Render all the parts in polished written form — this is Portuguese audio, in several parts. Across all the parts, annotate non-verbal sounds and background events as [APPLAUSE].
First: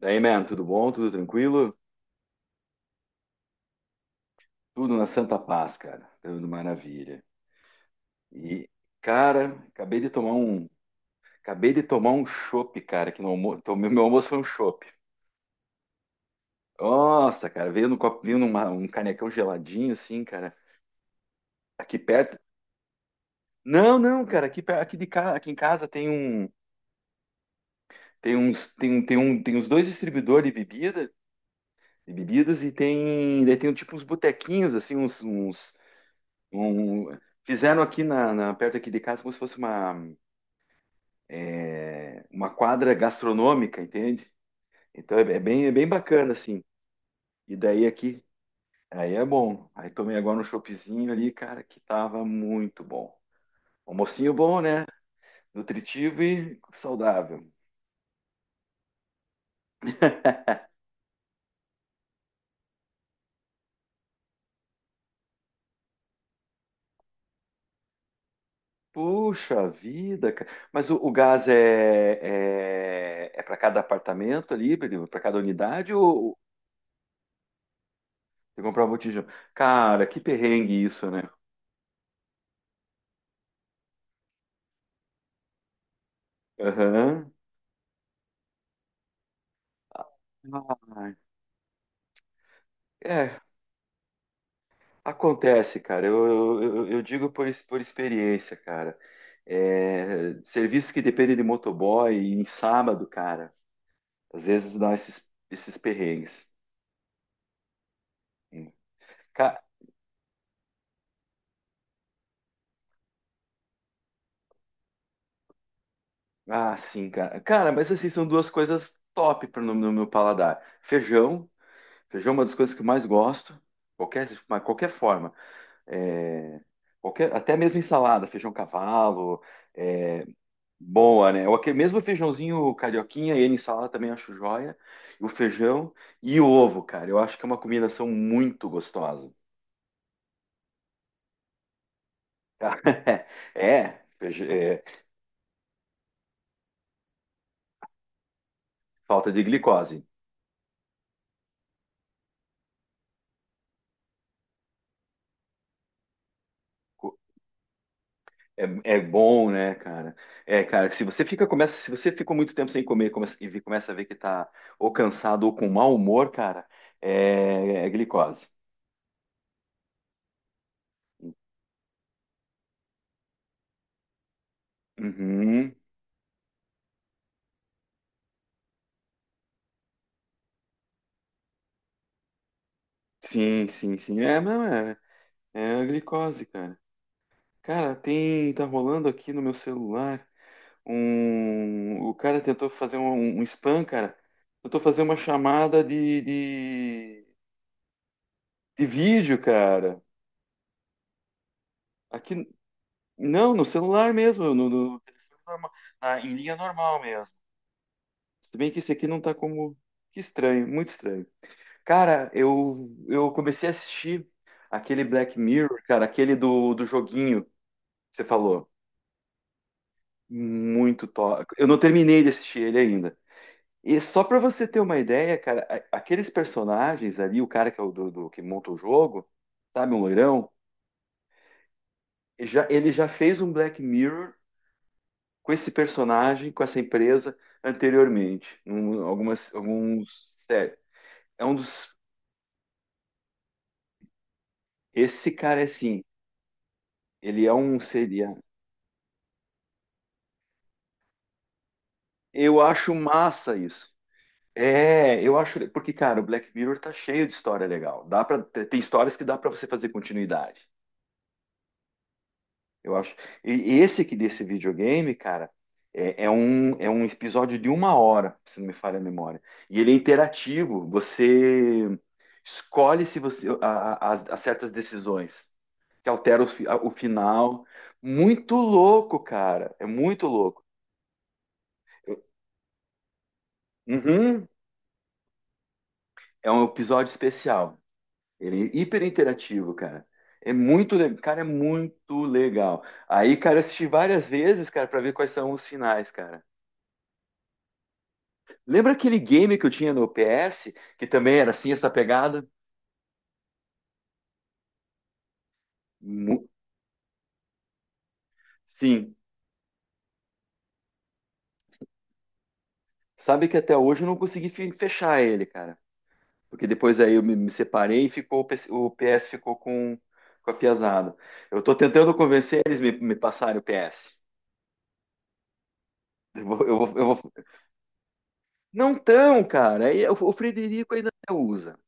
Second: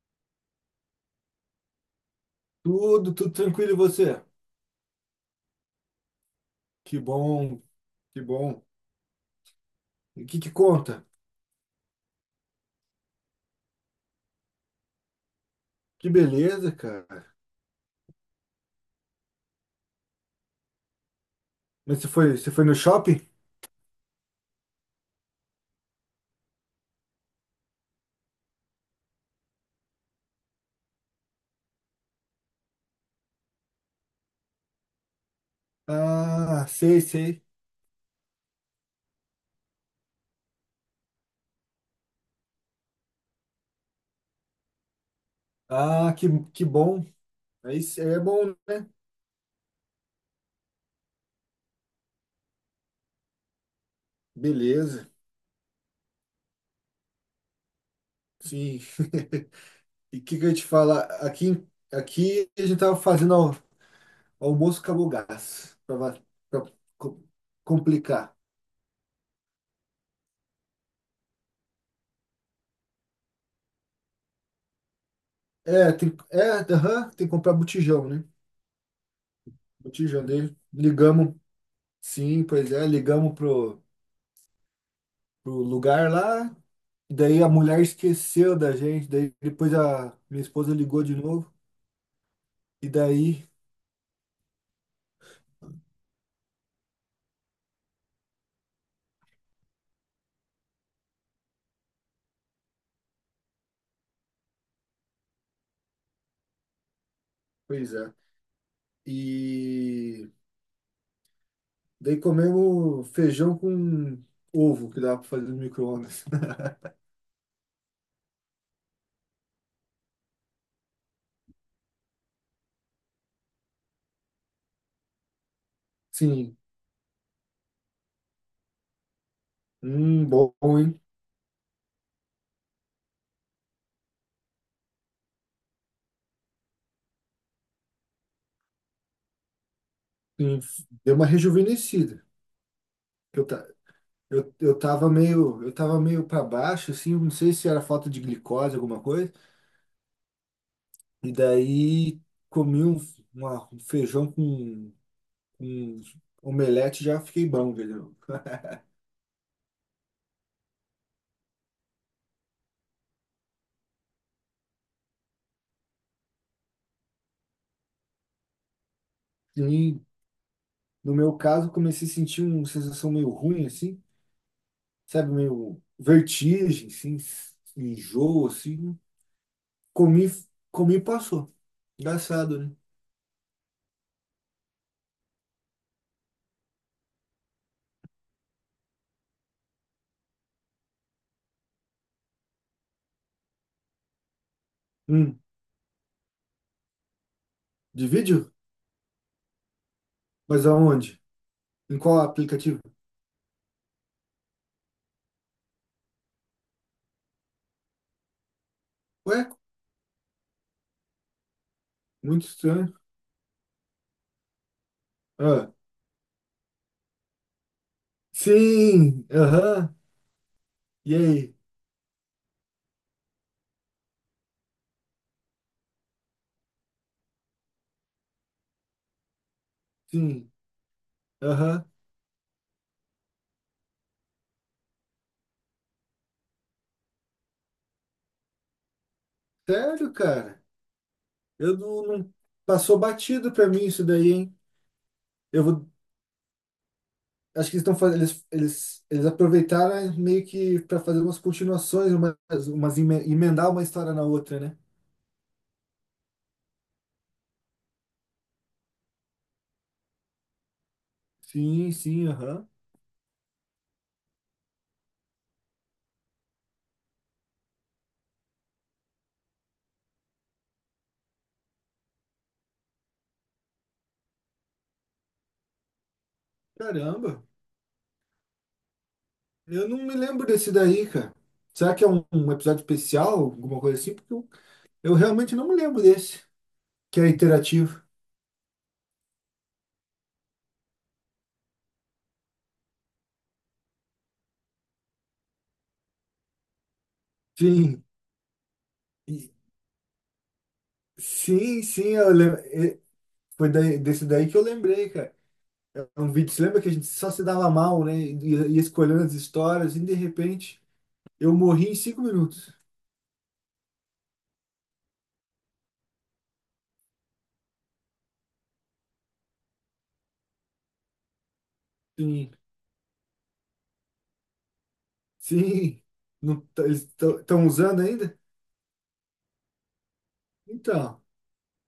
Daí, man, tudo bom? Tudo tranquilo? Tudo, tudo tranquilo e você? Tudo na santa paz, cara. Tudo Que maravilha. bom, que bom. E, cara, acabei de E o tomar que que um, conta? Acabei de tomar um chopp, cara, que no almoço, tomei, meu almoço foi um chopp. Que beleza, cara. Nossa, cara, veio no copinho, um canecão geladinho assim, cara. Aqui Mas perto. você foi no shopping? Não, não, cara, aqui de casa, aqui em casa tem um, tem uns, tem um, tem um, tem uns dois distribuidores de bebida, de bebidas e tem, tipo uns botequinhos assim, Ah, sei, um- sei. fizeram aqui perto aqui de casa como se fosse uma uma quadra gastronômica, entende? Então é bem, é bem Ah, bacana, assim. que bom. E daí É aqui, bom, né? aí é bom. Aí tomei agora um choppzinho ali, cara, que tava muito bom. Almocinho bom, né? Beleza. Nutritivo e saudável. Sim. [LAUGHS] E o que que eu ia te falar? Aqui, aqui a gente tava fazendo almoço acabou o gás. Pra co- complicar. Puxa vida, cara. Mas o gás é para cada apartamento ali, para cada unidade ou Tem que comprar botijão, né? você comprava botijão? Cara, que Botijão dele. perrengue isso, né? Ligamos. Sim, pois é, ligamos pro lugar lá. Aham. Daí a mulher esqueceu da gente. Daí depois a minha esposa Ah, ligou de novo. E é, daí. acontece, cara. Eu digo por experiência, cara. É, serviços que dependem de motoboy e em sábado, cara, às vezes dá esses perrengues. Pois é. Ca- E daí comemos feijão com ovo que dá para fazer no micro-ondas. [LAUGHS] Ah, sim, cara. Cara, mas assim, são duas coisas top no meu paladar. Feijão. Feijão é uma das coisas que eu mais gosto. Qualquer forma. Sim. É, Qualquer, até mesmo ensalada, feijão cavalo. É, Bom, hein? Boa, né? Mesmo o feijãozinho carioquinha, ele em salada também acho joia. O feijão e o ovo, cara. Eu acho que é uma combinação muito gostosa. Sim. Deu uma rejuvenescida. [LAUGHS] Eu, ta- É, feij- eu é, tava meio, eu tava meio para baixo, assim, não sei se era falta de glicose, alguma Falta coisa. de glicose. E daí comi um, um feijão com um omelete, Co- já fiquei bom, velho. É, é bom, né, cara? É, cara, se você ficou muito tempo sem comer, começa a ver que tá ou cansado ou com mau humor, cara, é glicose. E, no meu caso, comecei a sentir uma sensação meio ruim, assim, sabe, Uhum. meio vertigem, assim, enjoo, assim. Comi, Comi e passou. Engraçado, né? Sim. É, não, é, É a glicose, cara. Tá rolando aqui no meu celular o cara tentou fazer um spam, cara. Tentou fazer uma Hum, chamada de vídeo? de vídeo, cara. Mas aonde? Em qual Aqui, aplicativo? não, no celular mesmo, no telefone normal, em linha normal mesmo. Se bem que esse aqui não tá Ué, como, que estranho, muito estranho. Cara, muito estranho. eu comecei a assistir aquele Black Ah, Mirror, cara, aquele do joguinho que você falou. sim, aham. Muito E top. aí? Eu não terminei de assistir ele ainda. E só para você ter uma ideia, cara, aqueles personagens ali, o cara que é o que monta o jogo, sabe, um Sim, loirão, aham. Ele já fez um Black Mirror com esse personagem, com essa empresa anteriormente, alguns Sério, cara? séries. É um Eu dos, não, não- Passou batido pra mim isso daí, hein? esse cara Eu é vou, assim, ele é acho que um eles estão fazendo, seria. eles aproveitaram meio que para fazer umas continuações, umas, Eu acho massa emendar uma isso. história na outra, né? É, eu acho, porque cara, o Black Mirror tá cheio de história legal. Dá para Tem histórias que dá para você fazer continuidade. Sim, sim, aham. Eu acho. E esse aqui desse videogame, cara, é um episódio de uma hora, se não me falha a memória. E ele é interativo. Você escolhe se você a- as- as certas decisões que alteram o Caramba, final. Muito louco, cara. É eu não me muito lembro louco. desse daí, cara. Será que é Eu- um, um episódio especial, alguma coisa assim? Porque Uhum. Eu realmente não me lembro desse, É um episódio que é especial. interativo. Ele é hiper interativo, cara. É muito legal, cara, é muito legal. Aí, cara, eu assisti várias vezes, cara, pra ver quais são os finais, cara. Sim, Lembra aquele e- game que eu tinha no PS, que também era assim, sim, essa sim, eu pegada? lembro. Desse daí que eu lembrei, cara. É um Mu- vídeo, você lembra que a gente só se dava mal, né? Ia Sim. escolhendo as histórias e de repente eu morri em cinco minutos. Sabe que até hoje eu não consegui fechar ele, cara. Porque depois aí eu me separei e ficou, o PS ficou com a piazada. Eu tô tentando Sim, convencer eles me passarem o PS. sim. Eu Não, vou, eu tá- vou- Eles eu vou- estão usando ainda? Não tão, cara. Aí O o Frederico ainda Então, usa.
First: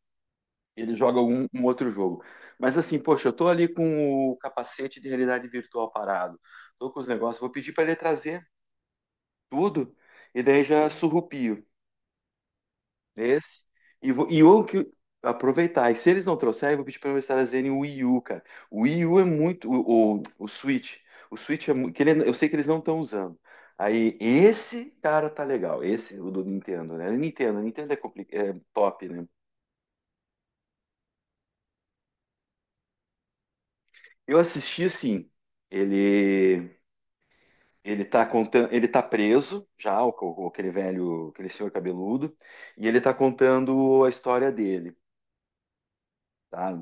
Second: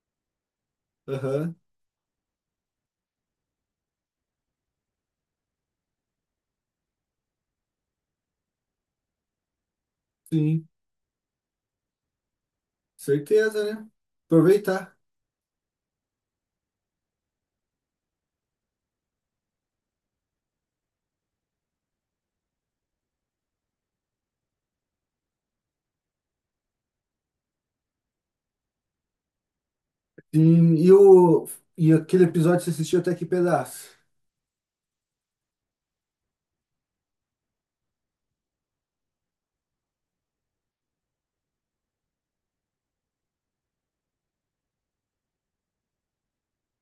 Ele joga aham, um outro jogo. Mas assim, poxa, eu tô ali com o capacete de realidade virtual parado. Tô com os negócios. Vou pedir para ele trazer tudo, e daí sim, já surrupio esse. certeza, né? E eu que Aproveitar. aproveitar. E se eles não trouxerem, eu vou pedir para eles trazerem o Wii U, cara. O Wii U é muito. O Switch. O Switch é muito. Que ele, eu sei que eles não estão usando. Aí, esse cara tá legal. Esse, o do Nintendo, né? Nintendo é top, né? Sim, e, o, e aquele episódio você assistiu até que pedaço? Eu assisti assim. Ele. Ele tá preso já, aquele velho, aquele senhor cabeludo, e ele tá contando a história dele, tá?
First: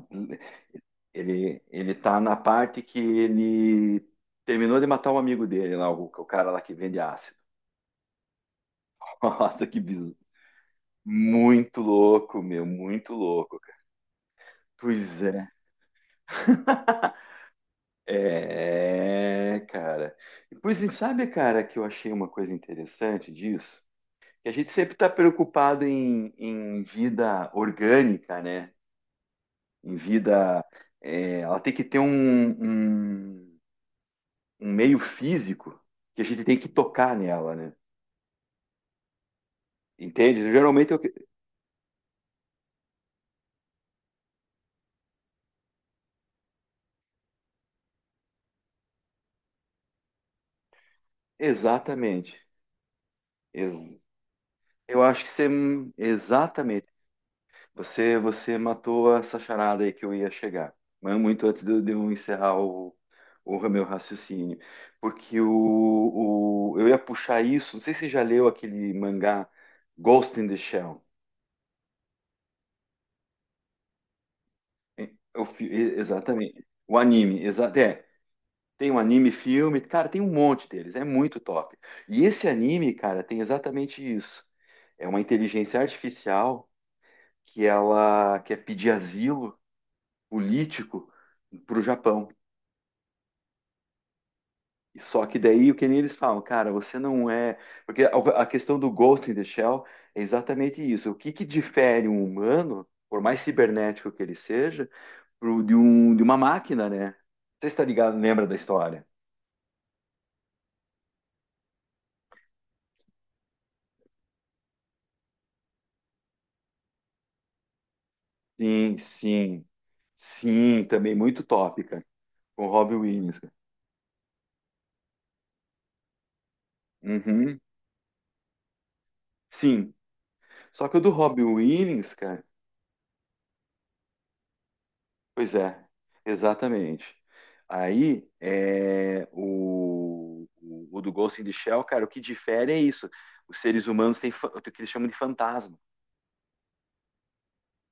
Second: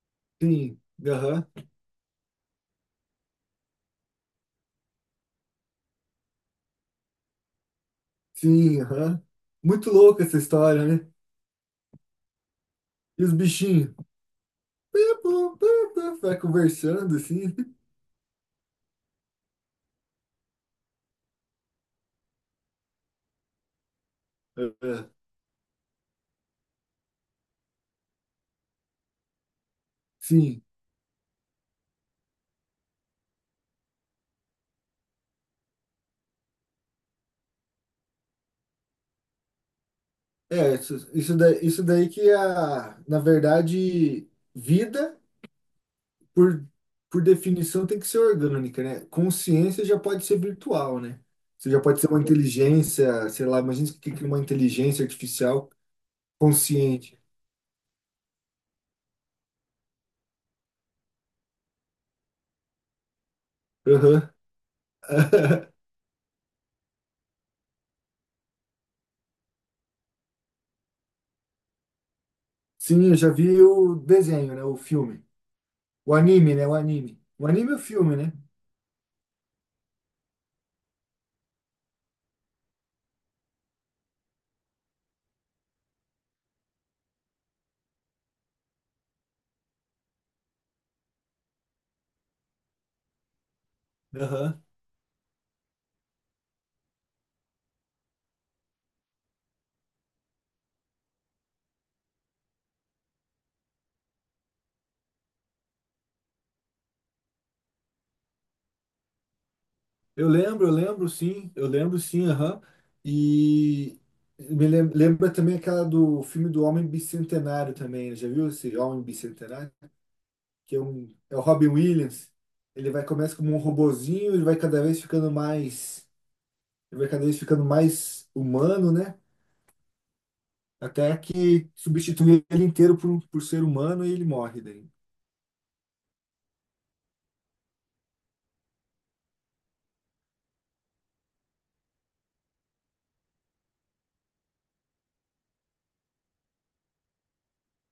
Sim, aham, Ele tá na parte que ele terminou de matar um amigo dele lá, o cara lá que vende ácido. sim, aham. [LAUGHS] Nossa, que Muito bizarro. louca essa história, né? Muito louco, meu, muito E os louco, cara. bichinhos? Pois Piu, é. piu, vai [LAUGHS] conversando assim. É, cara. E sabe, cara, que eu achei uma coisa interessante disso? Que a gente sempre está Aham, preocupado em vida orgânica, né? Em vida. sim, É, ela tem que ter um, um meio físico que a gente tem que tocar nela, né? Entende? é, isso, isso daí que é a, na verdade, vida. por, por definição, tem que ser orgânica, né? Consciência já pode ser virtual, né? Você já pode ser uma Exatamente. inteligência, sei lá, Ex- imagina o que que é uma Eu inteligência acho que você. artificial Exatamente. consciente. Você matou essa charada aí que eu ia chegar. Mas muito antes de eu encerrar o meu Aham. raciocínio. Porque [LAUGHS] eu ia puxar isso. Não sei se você já leu aquele mangá Ghost in the Shell. Sim, eu já vi o desenho, né? O filme. O anime, Exatamente. né? O O anime. anime. O Exa anime é o é. filme, né? Tem um anime, filme, cara, tem um monte deles, é muito top. E esse anime, cara, tem exatamente isso. É uma inteligência artificial que ela quer pedir asilo político para o Japão. Aham. E só que daí o que nem eles falam, cara, você não é, porque a questão do Ghost in the Shell é exatamente isso. O que que difere um humano, por mais cibernético que ele seja, de uma máquina, né? Você está ligado, lembra da história? Eu lembro sim, aham. E lembra também aquela do filme do Homem Bicentenário também, já viu esse Sim, Homem sim. Bicentenário? Que é, Sim, um, também é o muito Robin top, cara. Williams. Com o Ele Robbie vai começa Williams, como cara. um robozinho, ele vai cada vez ficando mais, ele vai cada vez Uhum. ficando mais humano, né? Sim. Só que o do Até Robbie que Williams, cara. substitui ele inteiro por ser humano e ele morre daí. Pois é, exatamente. Aí é o do Ghost in the Shell, cara, o que difere é isso. Os seres humanos têm o que eles chamam de fantasma,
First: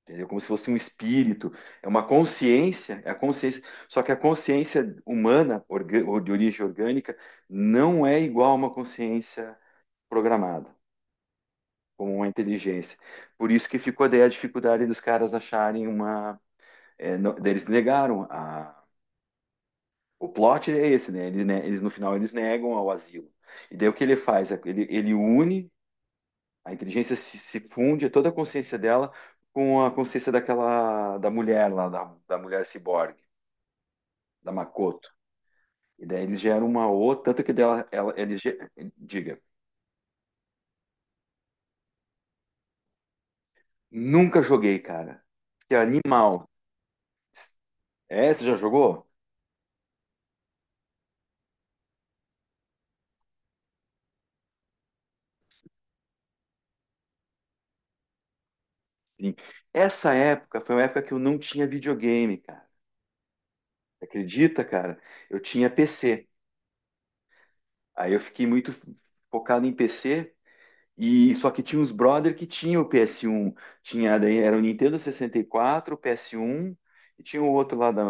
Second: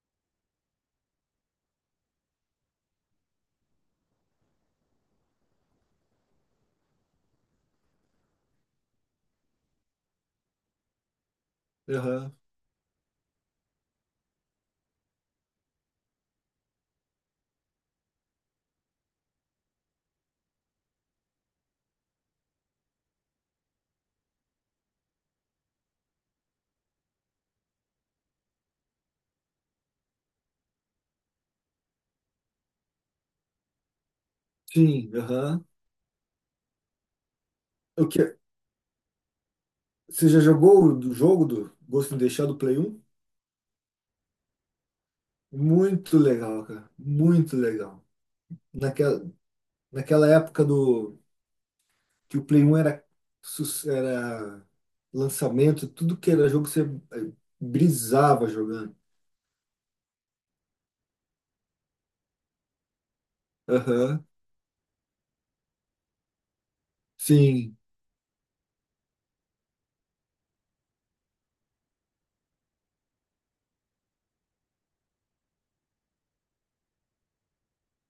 entendeu? Como se fosse um espírito, é uma consciência, é a consciência. Só que a consciência humana, ou de origem orgânica, não é igual a uma consciência programada, como uma Aham. inteligência. Por isso que ficou daí a dificuldade dos caras acharem uma. Daí eles negaram a. O plot é esse, né? Eles no final eles negam ao asilo. E daí o que ele faz? Ele, ele une, a inteligência se funde, toda a consciência dela com a consciência daquela da mulher lá, da mulher ciborgue, da Makoto. Sim, aham. E daí eles geram uma outra, tanto que dela, O ela, que, ele, diga, você já jogou o do jogo do Ghost in the Shell do Play 1? nunca joguei, cara. Que Muito animal. legal, cara. Muito legal. É, você já jogou? Naquela, naquela época do que o Play 1 era, era lançamento, tudo que era jogo você eh, brisava jogando. Sim. Essa época foi uma época que eu não tinha videogame, cara. Você Aham. acredita, cara? Eu tinha PC. Sim, Aí eu fiquei muito focado em PC e só que tinha uns brother que tinha o PS1, tinha daí era o Nintendo 64, o PS1 e tinha o outro lá da.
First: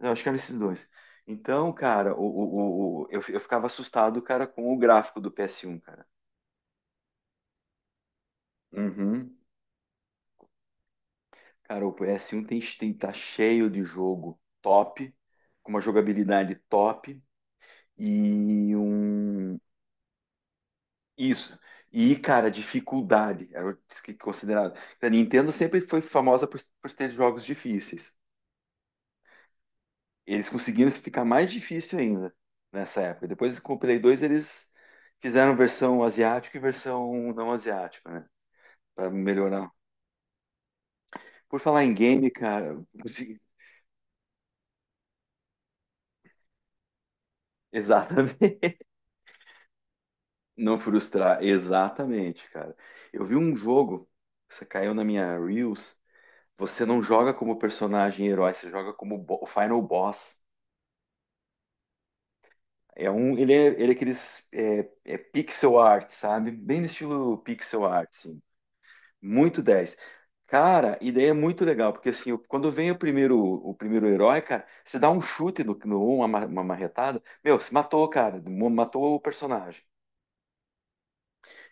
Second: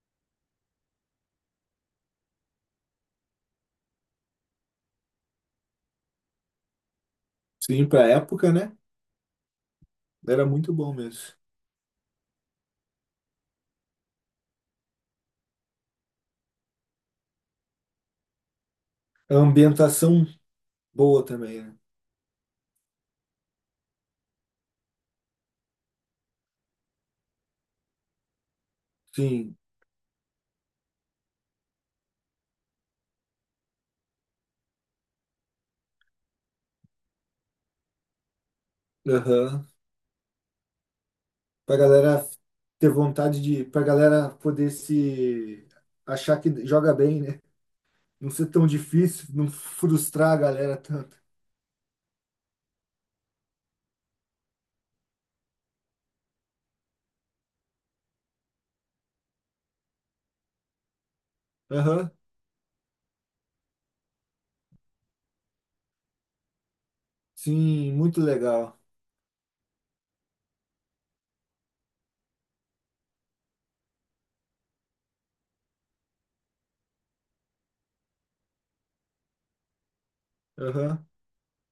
Não, acho que eram esses dois. Então, cara, eu ficava assustado, cara, com o gráfico do PS1, cara. sim, pra época, né? Uhum. Era muito bom mesmo. Cara, tem tá cheio de jogo top, com uma jogabilidade top. E A um. ambientação boa Isso. também, né? E, cara, dificuldade era o que considerado. A Nintendo sempre foi famosa por ter jogos difíceis. Sim, Eles conseguiram ficar mais difícil ainda nessa época. Depois com o Play 2, eles fizeram versão asiática e versão não asiática, né? Para aham. melhorar. Por Pra falar em galera game, cara, ter vontade de. Pra galera poder se. Achar que joga bem, né? [LAUGHS] Não ser exatamente. tão difícil, não frustrar a galera Não tanto. frustrar, exatamente, cara. Eu vi um jogo, isso caiu na minha Reels. Você não joga como personagem herói, você joga como o final boss. Aham, É um, ele é aqueles é pixel art, sabe? Bem no estilo pixel sim, art, muito sim. legal. Muito dez. Cara, ideia é muito legal, porque assim, quando vem o primeiro herói, cara, você dá um chute no, no uma, ma- uma marretada, meu, você matou, cara, matou o personagem. Aham,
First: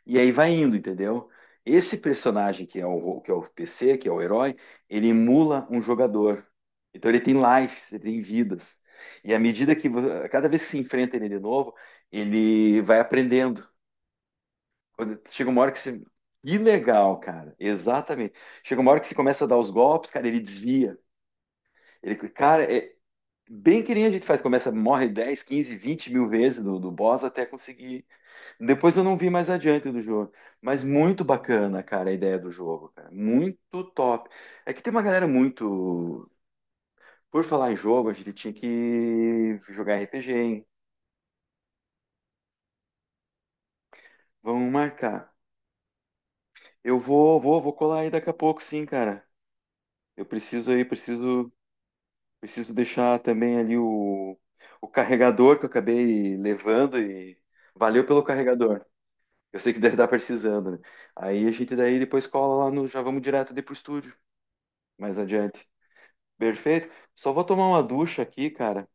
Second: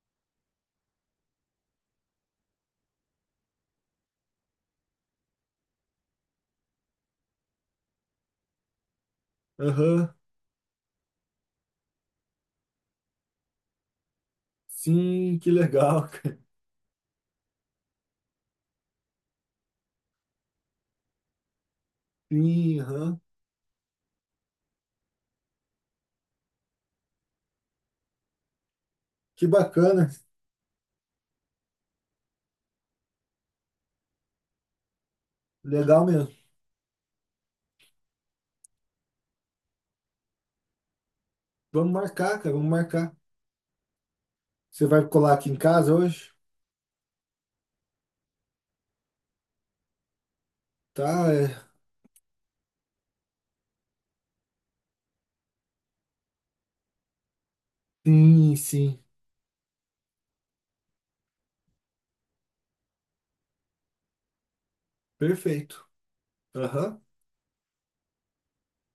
E aí vai indo, entendeu? Esse personagem que é o PC, que é o herói, ele emula um jogador. Então ele tem lives, ele tem vidas. E à medida que, aham, cada vez que se enfrenta ele de novo, ele vai aprendendo. Quando- sim, chega que uma hora que se. legal, [LAUGHS] cara. Que legal, cara. Exatamente. Chega uma hora que você começa a dar os golpes, cara, ele desvia. Ele, cara, Sim, é aham. bem que nem a gente faz, começa, morre 10, 15, 20 mil vezes do boss até conseguir depois eu não vi Que mais adiante do bacana, jogo. Mas muito bacana, cara, a ideia do jogo, cara. Muito top. É que tem uma galera legal mesmo. muito. Por falar em jogo, a gente tinha que jogar RPG, hein? Vamos marcar, cara, vamos marcar. Vamos Você vai marcar. colar aqui em casa hoje? Vou colar aí daqui a pouco, sim, cara. Eu preciso aí, Tá, preciso, é. Preciso deixar também ali o carregador que eu acabei levando e valeu pelo Sim, carregador. sim. Eu sei que deve estar precisando, né? Aí a gente daí depois cola lá no, já vamos direto ali pro estúdio, mais adiante. Perfeito. Perfeito. Aham. Só vou tomar uma ducha aqui, cara.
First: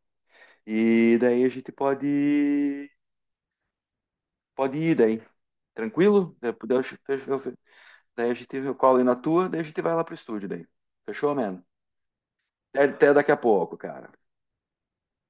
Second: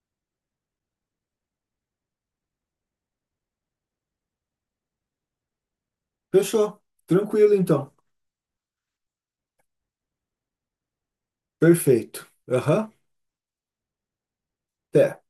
E daí a gente pode, pode ir daí. Tranquilo? Fechou. Eu- Tranquilo, eu- então. Daí a gente eu colo aí na tua, daí a gente vai lá pro estúdio daí. Fechou, mano? Perfeito. Até, Aham. até daqui a pouco, cara. Até.